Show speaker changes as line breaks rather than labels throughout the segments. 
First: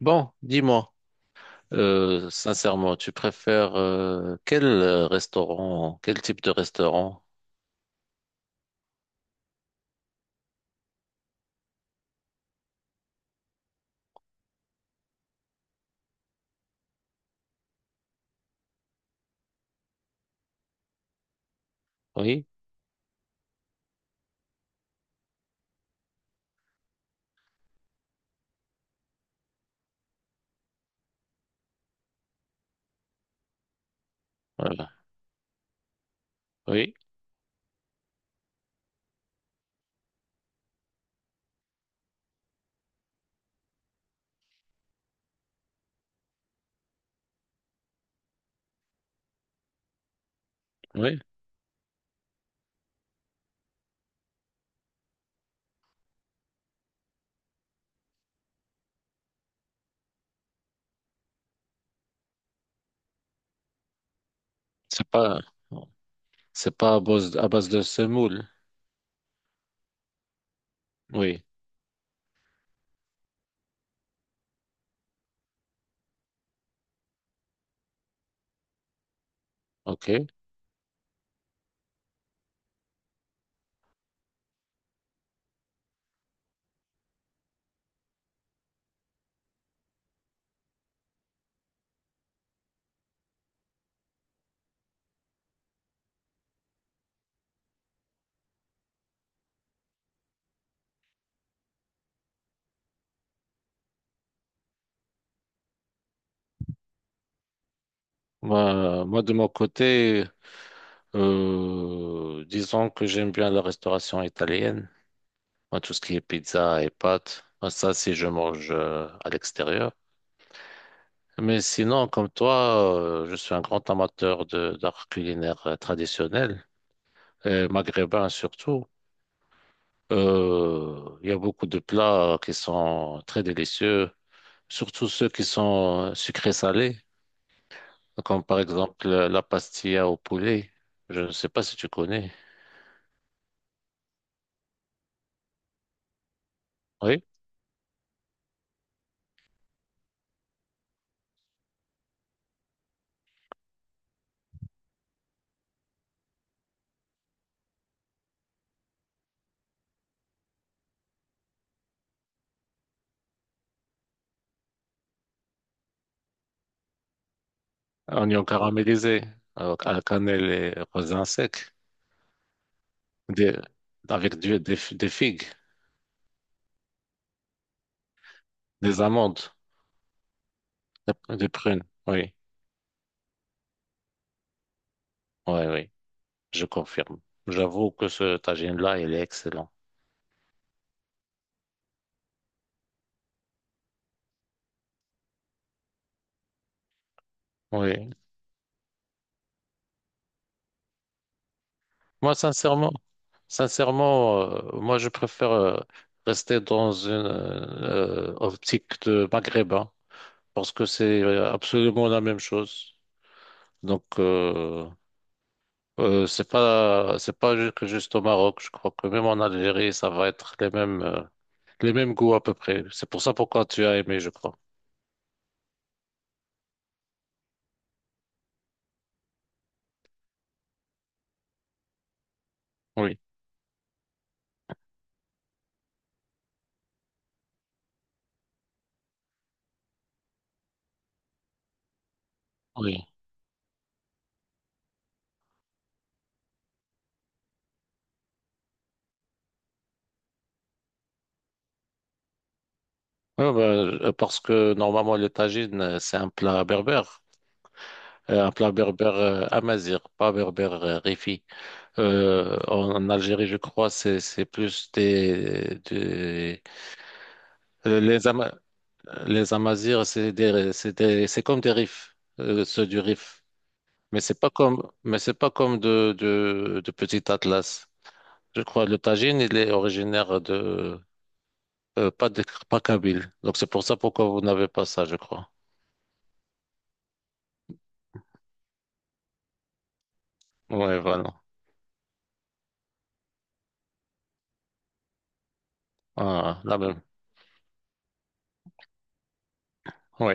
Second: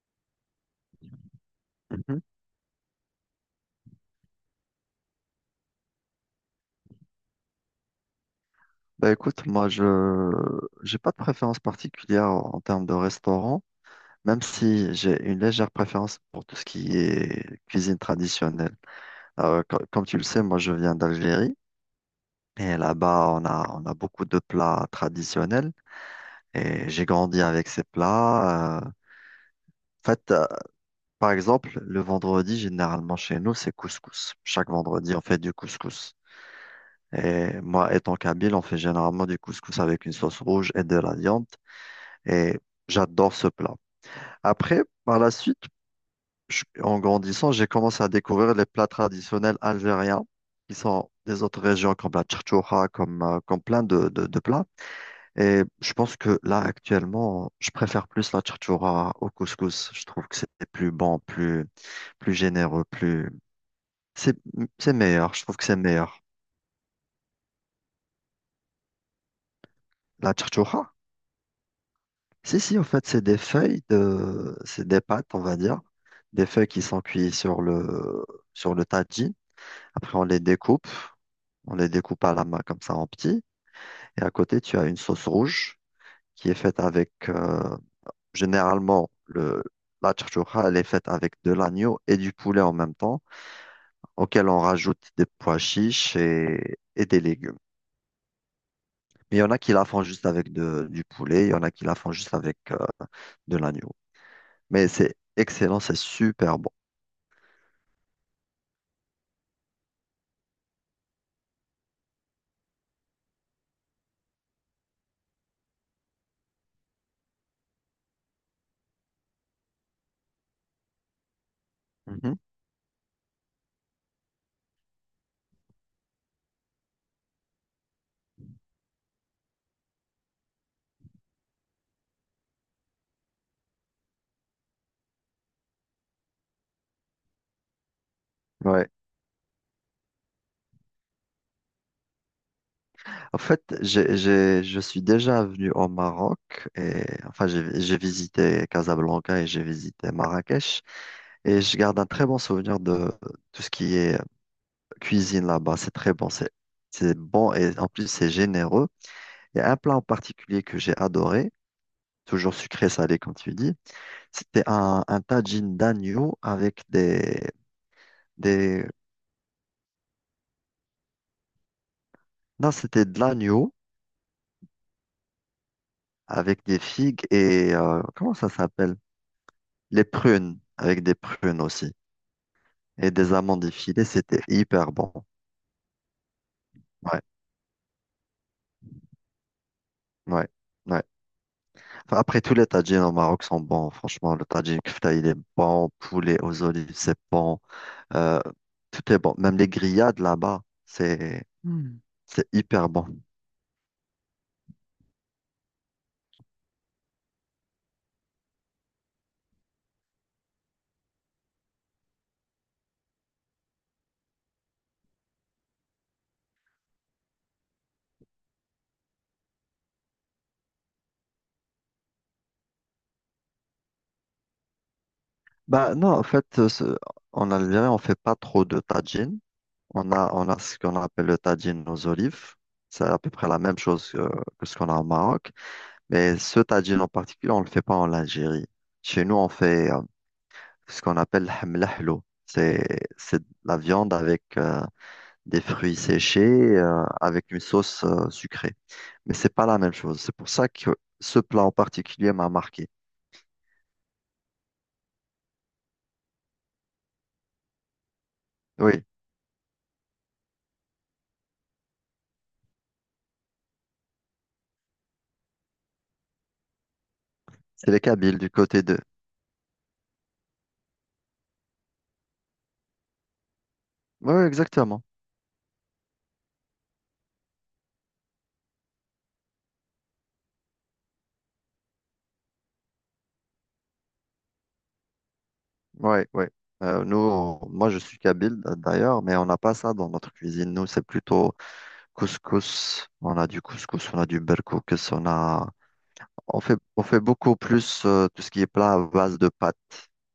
Bon, dis-moi,
Mhm.
sincèrement, tu préfères quel restaurant, quel type de restaurant?
Bah écoute, moi je j'ai pas de préférence particulière en termes de restaurant, même si j'ai une légère préférence pour tout ce qui est cuisine traditionnelle. Comme tu le sais, moi je viens d'Algérie,
Oui,
et là-bas on a beaucoup de plats traditionnels et j'ai grandi avec ces plats. En fait, par exemple, le vendredi généralement chez nous c'est couscous. Chaque
voilà.
vendredi on fait du couscous.
Oui,
Et moi, étant kabyle, on fait généralement du couscous avec une sauce rouge et de la viande. Et j'adore ce plat. Après, par la suite, en grandissant, j'ai commencé à découvrir les plats traditionnels algériens qui sont
oui.
des autres régions comme la charchoura, comme, comme plein de, de plats. Et je pense que là, actuellement, je préfère plus la charchoura au couscous. Je trouve que c'est plus bon, plus, plus généreux, plus... C'est, c'est
C'est
meilleur.
pas,
Je trouve que c'est meilleur.
c'est pas à base, à base de semoule.
La charchoura?
Oui,
Si, si, en fait, c'est des feuilles de, c'est des pâtes, on va dire, des feuilles qui sont cuites sur le tajine. Après,
ok.
on les découpe à la main comme ça en petits. Et à côté, tu as une sauce rouge qui est faite avec, généralement, le, la chouchoura, elle est faite avec de l'agneau et du poulet en même temps, auquel on rajoute des pois chiches et des légumes. Mais il y en a qui la font juste avec du poulet, il y en a qui la font juste avec, de l'agneau. Mais c'est excellent, c'est super bon.
Moi, de mon côté, disons que j'aime bien la restauration italienne. Moi, tout ce qui est pizza et pâtes, moi, ça, si je mange à l'extérieur. Mais sinon, comme
Mhm.
toi, je suis un grand amateur de d'art culinaire traditionnel. Maghrébins surtout. Il y a beaucoup de plats qui sont très délicieux, surtout ceux qui sont sucrés salés, comme par
Ouais.
exemple la pastilla au poulet. Je ne sais pas si tu connais.
En fait, j'ai, je suis déjà venu au Maroc, et
Oui,
enfin j'ai visité Casablanca et j'ai visité Marrakech, et je garde un très bon souvenir de tout ce qui est cuisine là-bas. C'est très bon, c'est bon et en plus c'est généreux. Il y a un plat en particulier que j'ai adoré, toujours sucré salé comme tu dis. C'était un tagine d'agneau avec
oignons
des
caramélisés à la cannelle et raisin sec,
non c'était de
des,
l'agneau
avec des figues,
avec des figues et comment ça s'appelle?
des amandes,
Les prunes, avec des
des
prunes
prunes.
aussi.
Oui,
Et des amandes effilées, c'était hyper bon.
oui, je confirme.
Ouais,
J'avoue que ce tagine-là, il est excellent.
ouais, ouais. Enfin, après, tous les tagines au Maroc sont bons. Franchement, le tagine kefta, il est bon. Poulet aux olives, c'est bon.
Oui.
Euh, Tout est bon. Même les grillades là-bas, c'est Hmm.
Moi,
C'est hyper
sincèrement,
bon.
sincèrement, moi, je préfère rester dans une optique de maghrébin parce que c'est absolument la même chose. Donc, c'est pas ju- que juste au Maroc. Je crois que même en Algérie, ça va être les mêmes goûts à peu près. C'est pour ça pourquoi tu as aimé, je crois.
Bah non, en fait, en Algérie, on fait pas trop de tagine. On a ce qu'on appelle le tagine aux olives. C'est
Oui,
à peu près la même chose que ce qu'on a au Maroc. Mais ce tagine en particulier, on ne le fait pas en Algérie. Chez nous, on fait ce qu'on appelle le hamlahlo.
oui.
C'est de la viande avec des fruits séchés, avec une sauce sucrée. Mais c'est pas la même chose. C'est pour ça que ce plat en particulier m'a marqué.
Ouais, ben, parce que normalement, le tagines, c'est un plat berbère. Un plat
Oui,
berbère amazigh, pas berbère rifi. En Algérie, je crois, c'est plus des,
c'est les
les
Kabyles du côté de...
Les Amazirs, c'est comme des Rifs, ceux du Rif. Mais
Oui,
c'est
oui,
pas comme
exactement.
mais c'est pas comme de Petit Atlas. Je crois le Tagine, il est originaire de euh, pas de pas Kabyle. Donc c'est pour ça pourquoi vous n'avez pas ça, je crois.
Oui, oui. Nous, moi, je suis Kabyle d'ailleurs, mais on n'a pas ça dans notre cuisine. Nous,
Ouais,
c'est
voilà.
plutôt couscous. On a du couscous, on a du berkoukes, on a...
Ah, la même.
on fait beaucoup plus tout ce qui est plat à base de pâtes.
Oui,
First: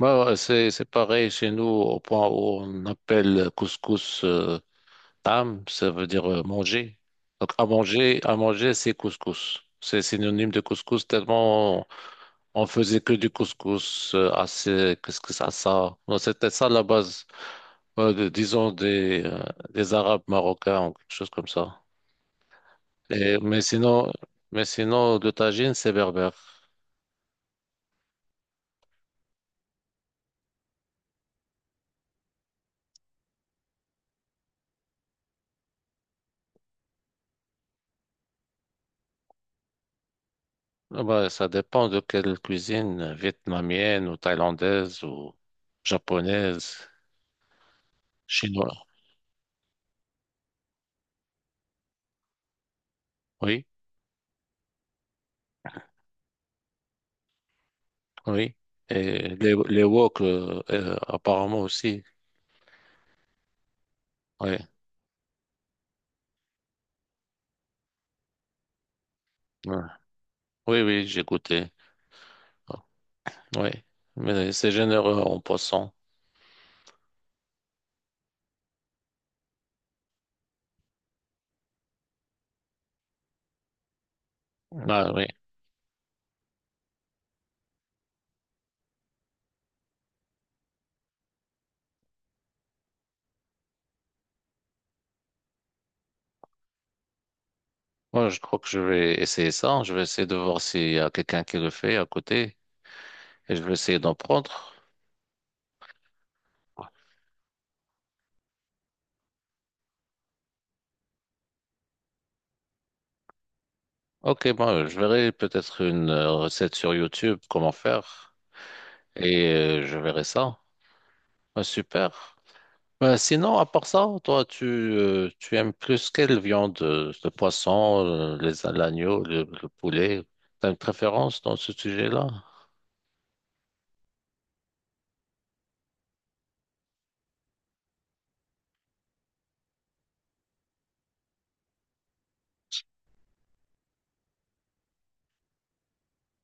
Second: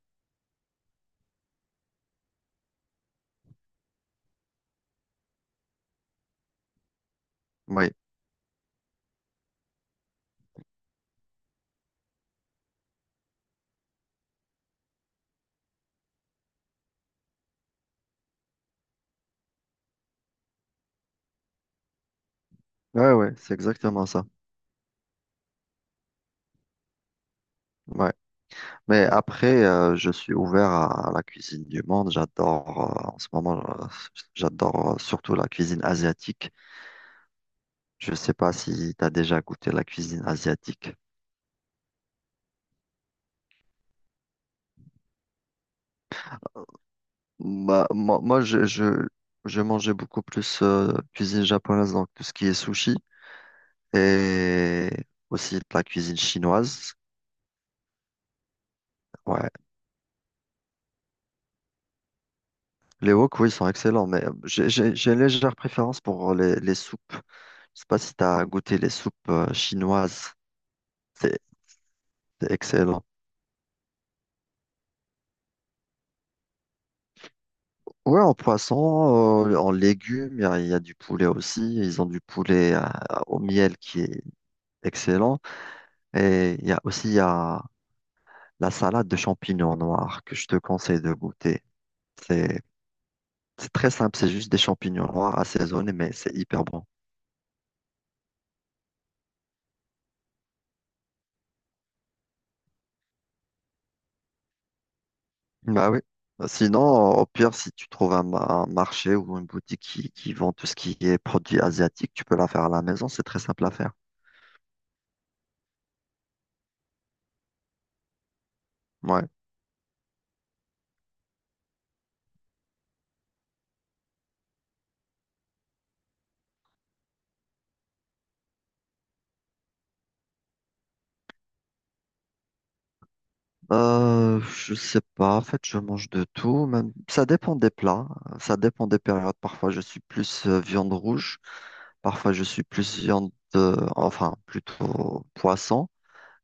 bah, ouais, c'est pareil chez nous au point où on appelle couscous Tam, ça veut dire manger. Donc,
Oui,
à manger, c'est couscous. C'est synonyme de couscous tellement on faisait que du couscous assez, qu'est-ce que ça, ça. Non, c'était ça la base, disons, des Arabes marocains ou quelque chose comme ça.
ouais, ouais,
Et,
c'est exactement ça.
mais sinon, de tagine, c'est berbère.
Ouais. Mais après, je suis ouvert à la cuisine du monde. J'adore, en ce moment, j'adore surtout la cuisine asiatique. Je ne sais pas si tu as déjà goûté la cuisine asiatique.
Ah bah, ça dépend de quelle cuisine, vietnamienne ou thaïlandaise ou japonaise,
Bah, moi, moi,
chinoise.
je mangeais beaucoup plus cuisine japonaise, donc tout ce qui est sushi
Oui.
et aussi de la cuisine chinoise.
Oui. Et
Ouais,
les wok, apparemment aussi.
les wok, oui, sont excellents, mais
Oui,
j'ai une légère préférence pour les soupes. Je sais pas si tu as goûté les soupes
ouais.
chinoises.
Oui, oui, j'ai
C'est
goûté.
c'est excellent.
Oui, mais c'est généreux en poisson.
Ouais, en poisson, en légumes, il y a du poulet aussi. Ils ont du poulet au miel qui est
Ah, oui.
excellent. Et il y a aussi il y a la salade de champignons noirs que je te conseille de goûter. C'est c'est très simple, c'est juste des champignons noirs assaisonnés, mais c'est hyper bon.
Moi, je crois que je vais essayer ça. Je vais essayer de voir s'il y a quelqu'un qui le fait à côté et je vais essayer d'en prendre.
Bah oui. Bah, sinon, au pire, si tu trouves un, un marché ou une boutique qui vend tout ce qui est produit asiatique, tu peux la faire à la maison, c'est très simple à faire.
Ok, bon, je verrai peut-être une recette sur YouTube, comment faire,
Ouais.
et je verrai ça. Ah, super. Sinon, à part ça, toi, tu, tu aimes plus quelle viande? Le poisson, les, l'agneau, le poulet? T'as une préférence dans ce sujet-là?
Je sais pas, en fait, je mange de tout, même ça dépend des plats, ça dépend des périodes. Parfois, je suis plus viande rouge, parfois je suis plus viande enfin, plutôt poisson,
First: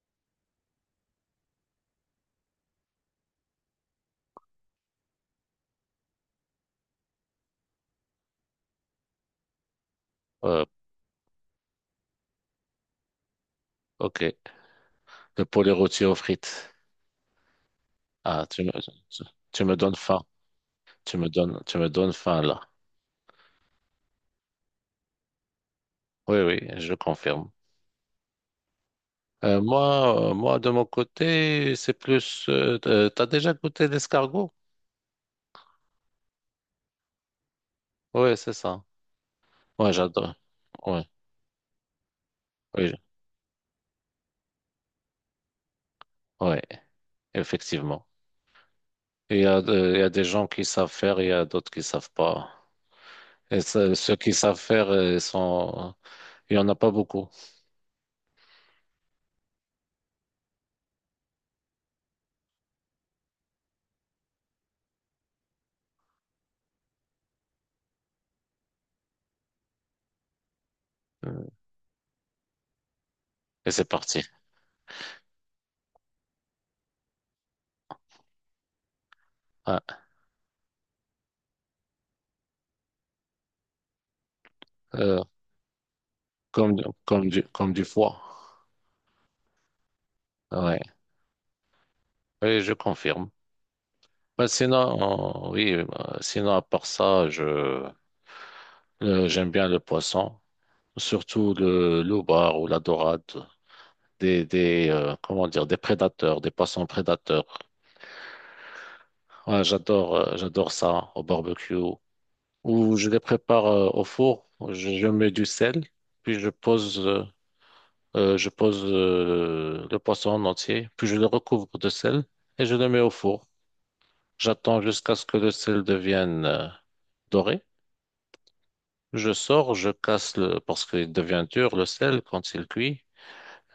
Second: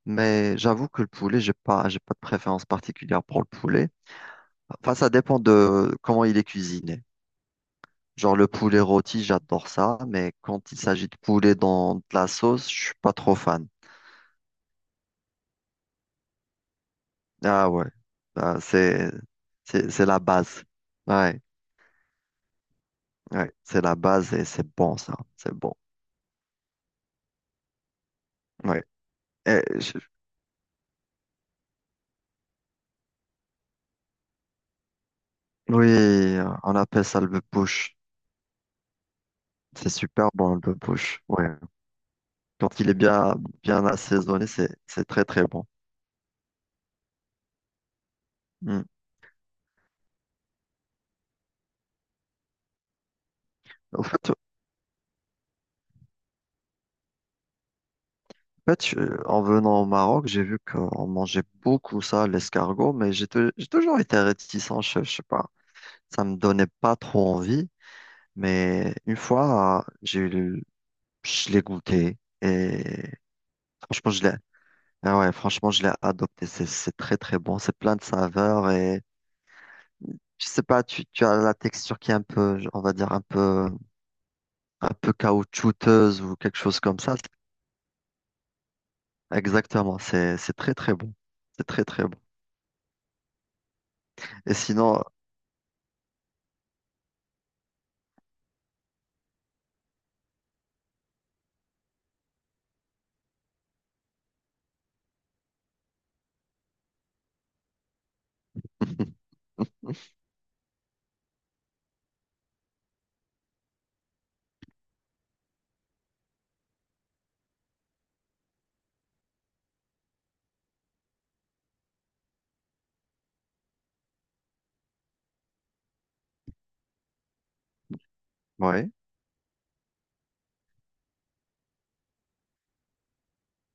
mais j'avoue que le poulet, j'ai pas de préférence particulière pour le poulet. Enfin, ça dépend de comment il est cuisiné. Genre le poulet rôti, j'adore ça, mais
Euh,
quand il s'agit de poulet dans de la sauce, je suis pas trop fan.
ok. Le poulet rôti aux frites.
Ah ouais,
Ah,
ah,
tu me donnes
c'est la
faim.
base. Ouais,
Tu me donnes faim là.
ouais, c'est la base et c'est bon ça, c'est bon.
Oui, oui, je confirme.
Ouais. Et je-
Moi, de mon côté, c'est plus. T'as déjà goûté l'escargot?
Oui, on appelle ça le push.
Oui, c'est ça.
C'est
Moi,
super
j'adore.
bon le
Oui,
push. Ouais. Quand il
oui,
est bien bien assaisonné, c'est très très bon.
oui, effectivement.
Mm.
Il y a des gens qui savent faire, il y a d'autres qui savent pas. Et
Au
ceux
fait,
qui
en
savent faire, il y en a pas beaucoup.
fait, en venant au Maroc, j'ai vu qu'on mangeait beaucoup ça, l'escargot, mais j'ai toujours été réticent, je sais pas. Ça me donnait pas trop envie, mais une fois, je l'ai goûté et
Et c'est
franchement, je
parti.
l'ai, ah ouais, franchement, je l'ai adopté. C'est très, très bon. C'est plein de saveurs et
Ouais.
je sais pas, tu as la texture qui est un peu, on va dire, un peu
Euh,
caoutchouteuse ou quelque
Comme,
chose comme ça.
comme du foie.
Exactement. C'est très,
Ouais.
très bon. C'est très, très bon.
Oui, je confirme. Bah,
Et sinon,
sinon, oui, bah, sinon, à part ça, je, j'aime bien le poisson. Surtout le loubar ou la dorade. Des, comment dire, des prédateurs, des poissons prédateurs. Ouais, j'adore, j'adore ça au barbecue, ou je les prépare au four. Je mets du sel, puis je pose le poisson en entier, puis je le recouvre de sel et je le mets au four. J'attends jusqu'à ce que le sel devienne doré.
ouais,
Je sors, je casse le, parce qu'il devient dur, le sel, quand il cuit.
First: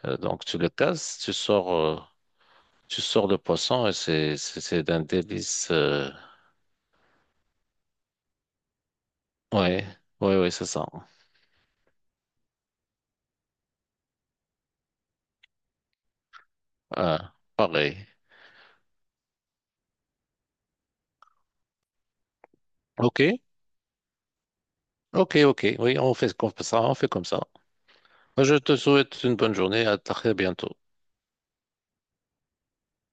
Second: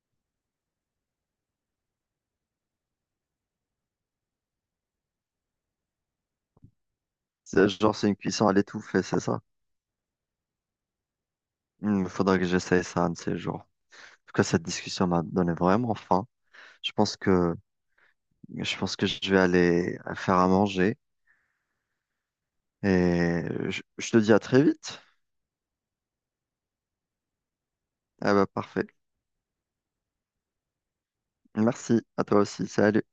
Donc tu le casses, tu sors le poisson et c'est d'un délice.
c'est genre, c'est une cuisson à l'étouffée, c'est ça?
Ouais, ouais, c'est ça.
Il faudrait que j'essaye ça un de ces jours. En tout cas, cette discussion m'a donné vraiment faim. Je pense
Ah,
que
pareil.
je pense que je vais aller faire à manger
Ok,
et je te dis à très vite.
ok. Oui, on fait comme ça, on fait comme ça.
Ah bah
Je te
parfait.
souhaite une bonne journée, à très bientôt.
Merci à toi aussi. Salut.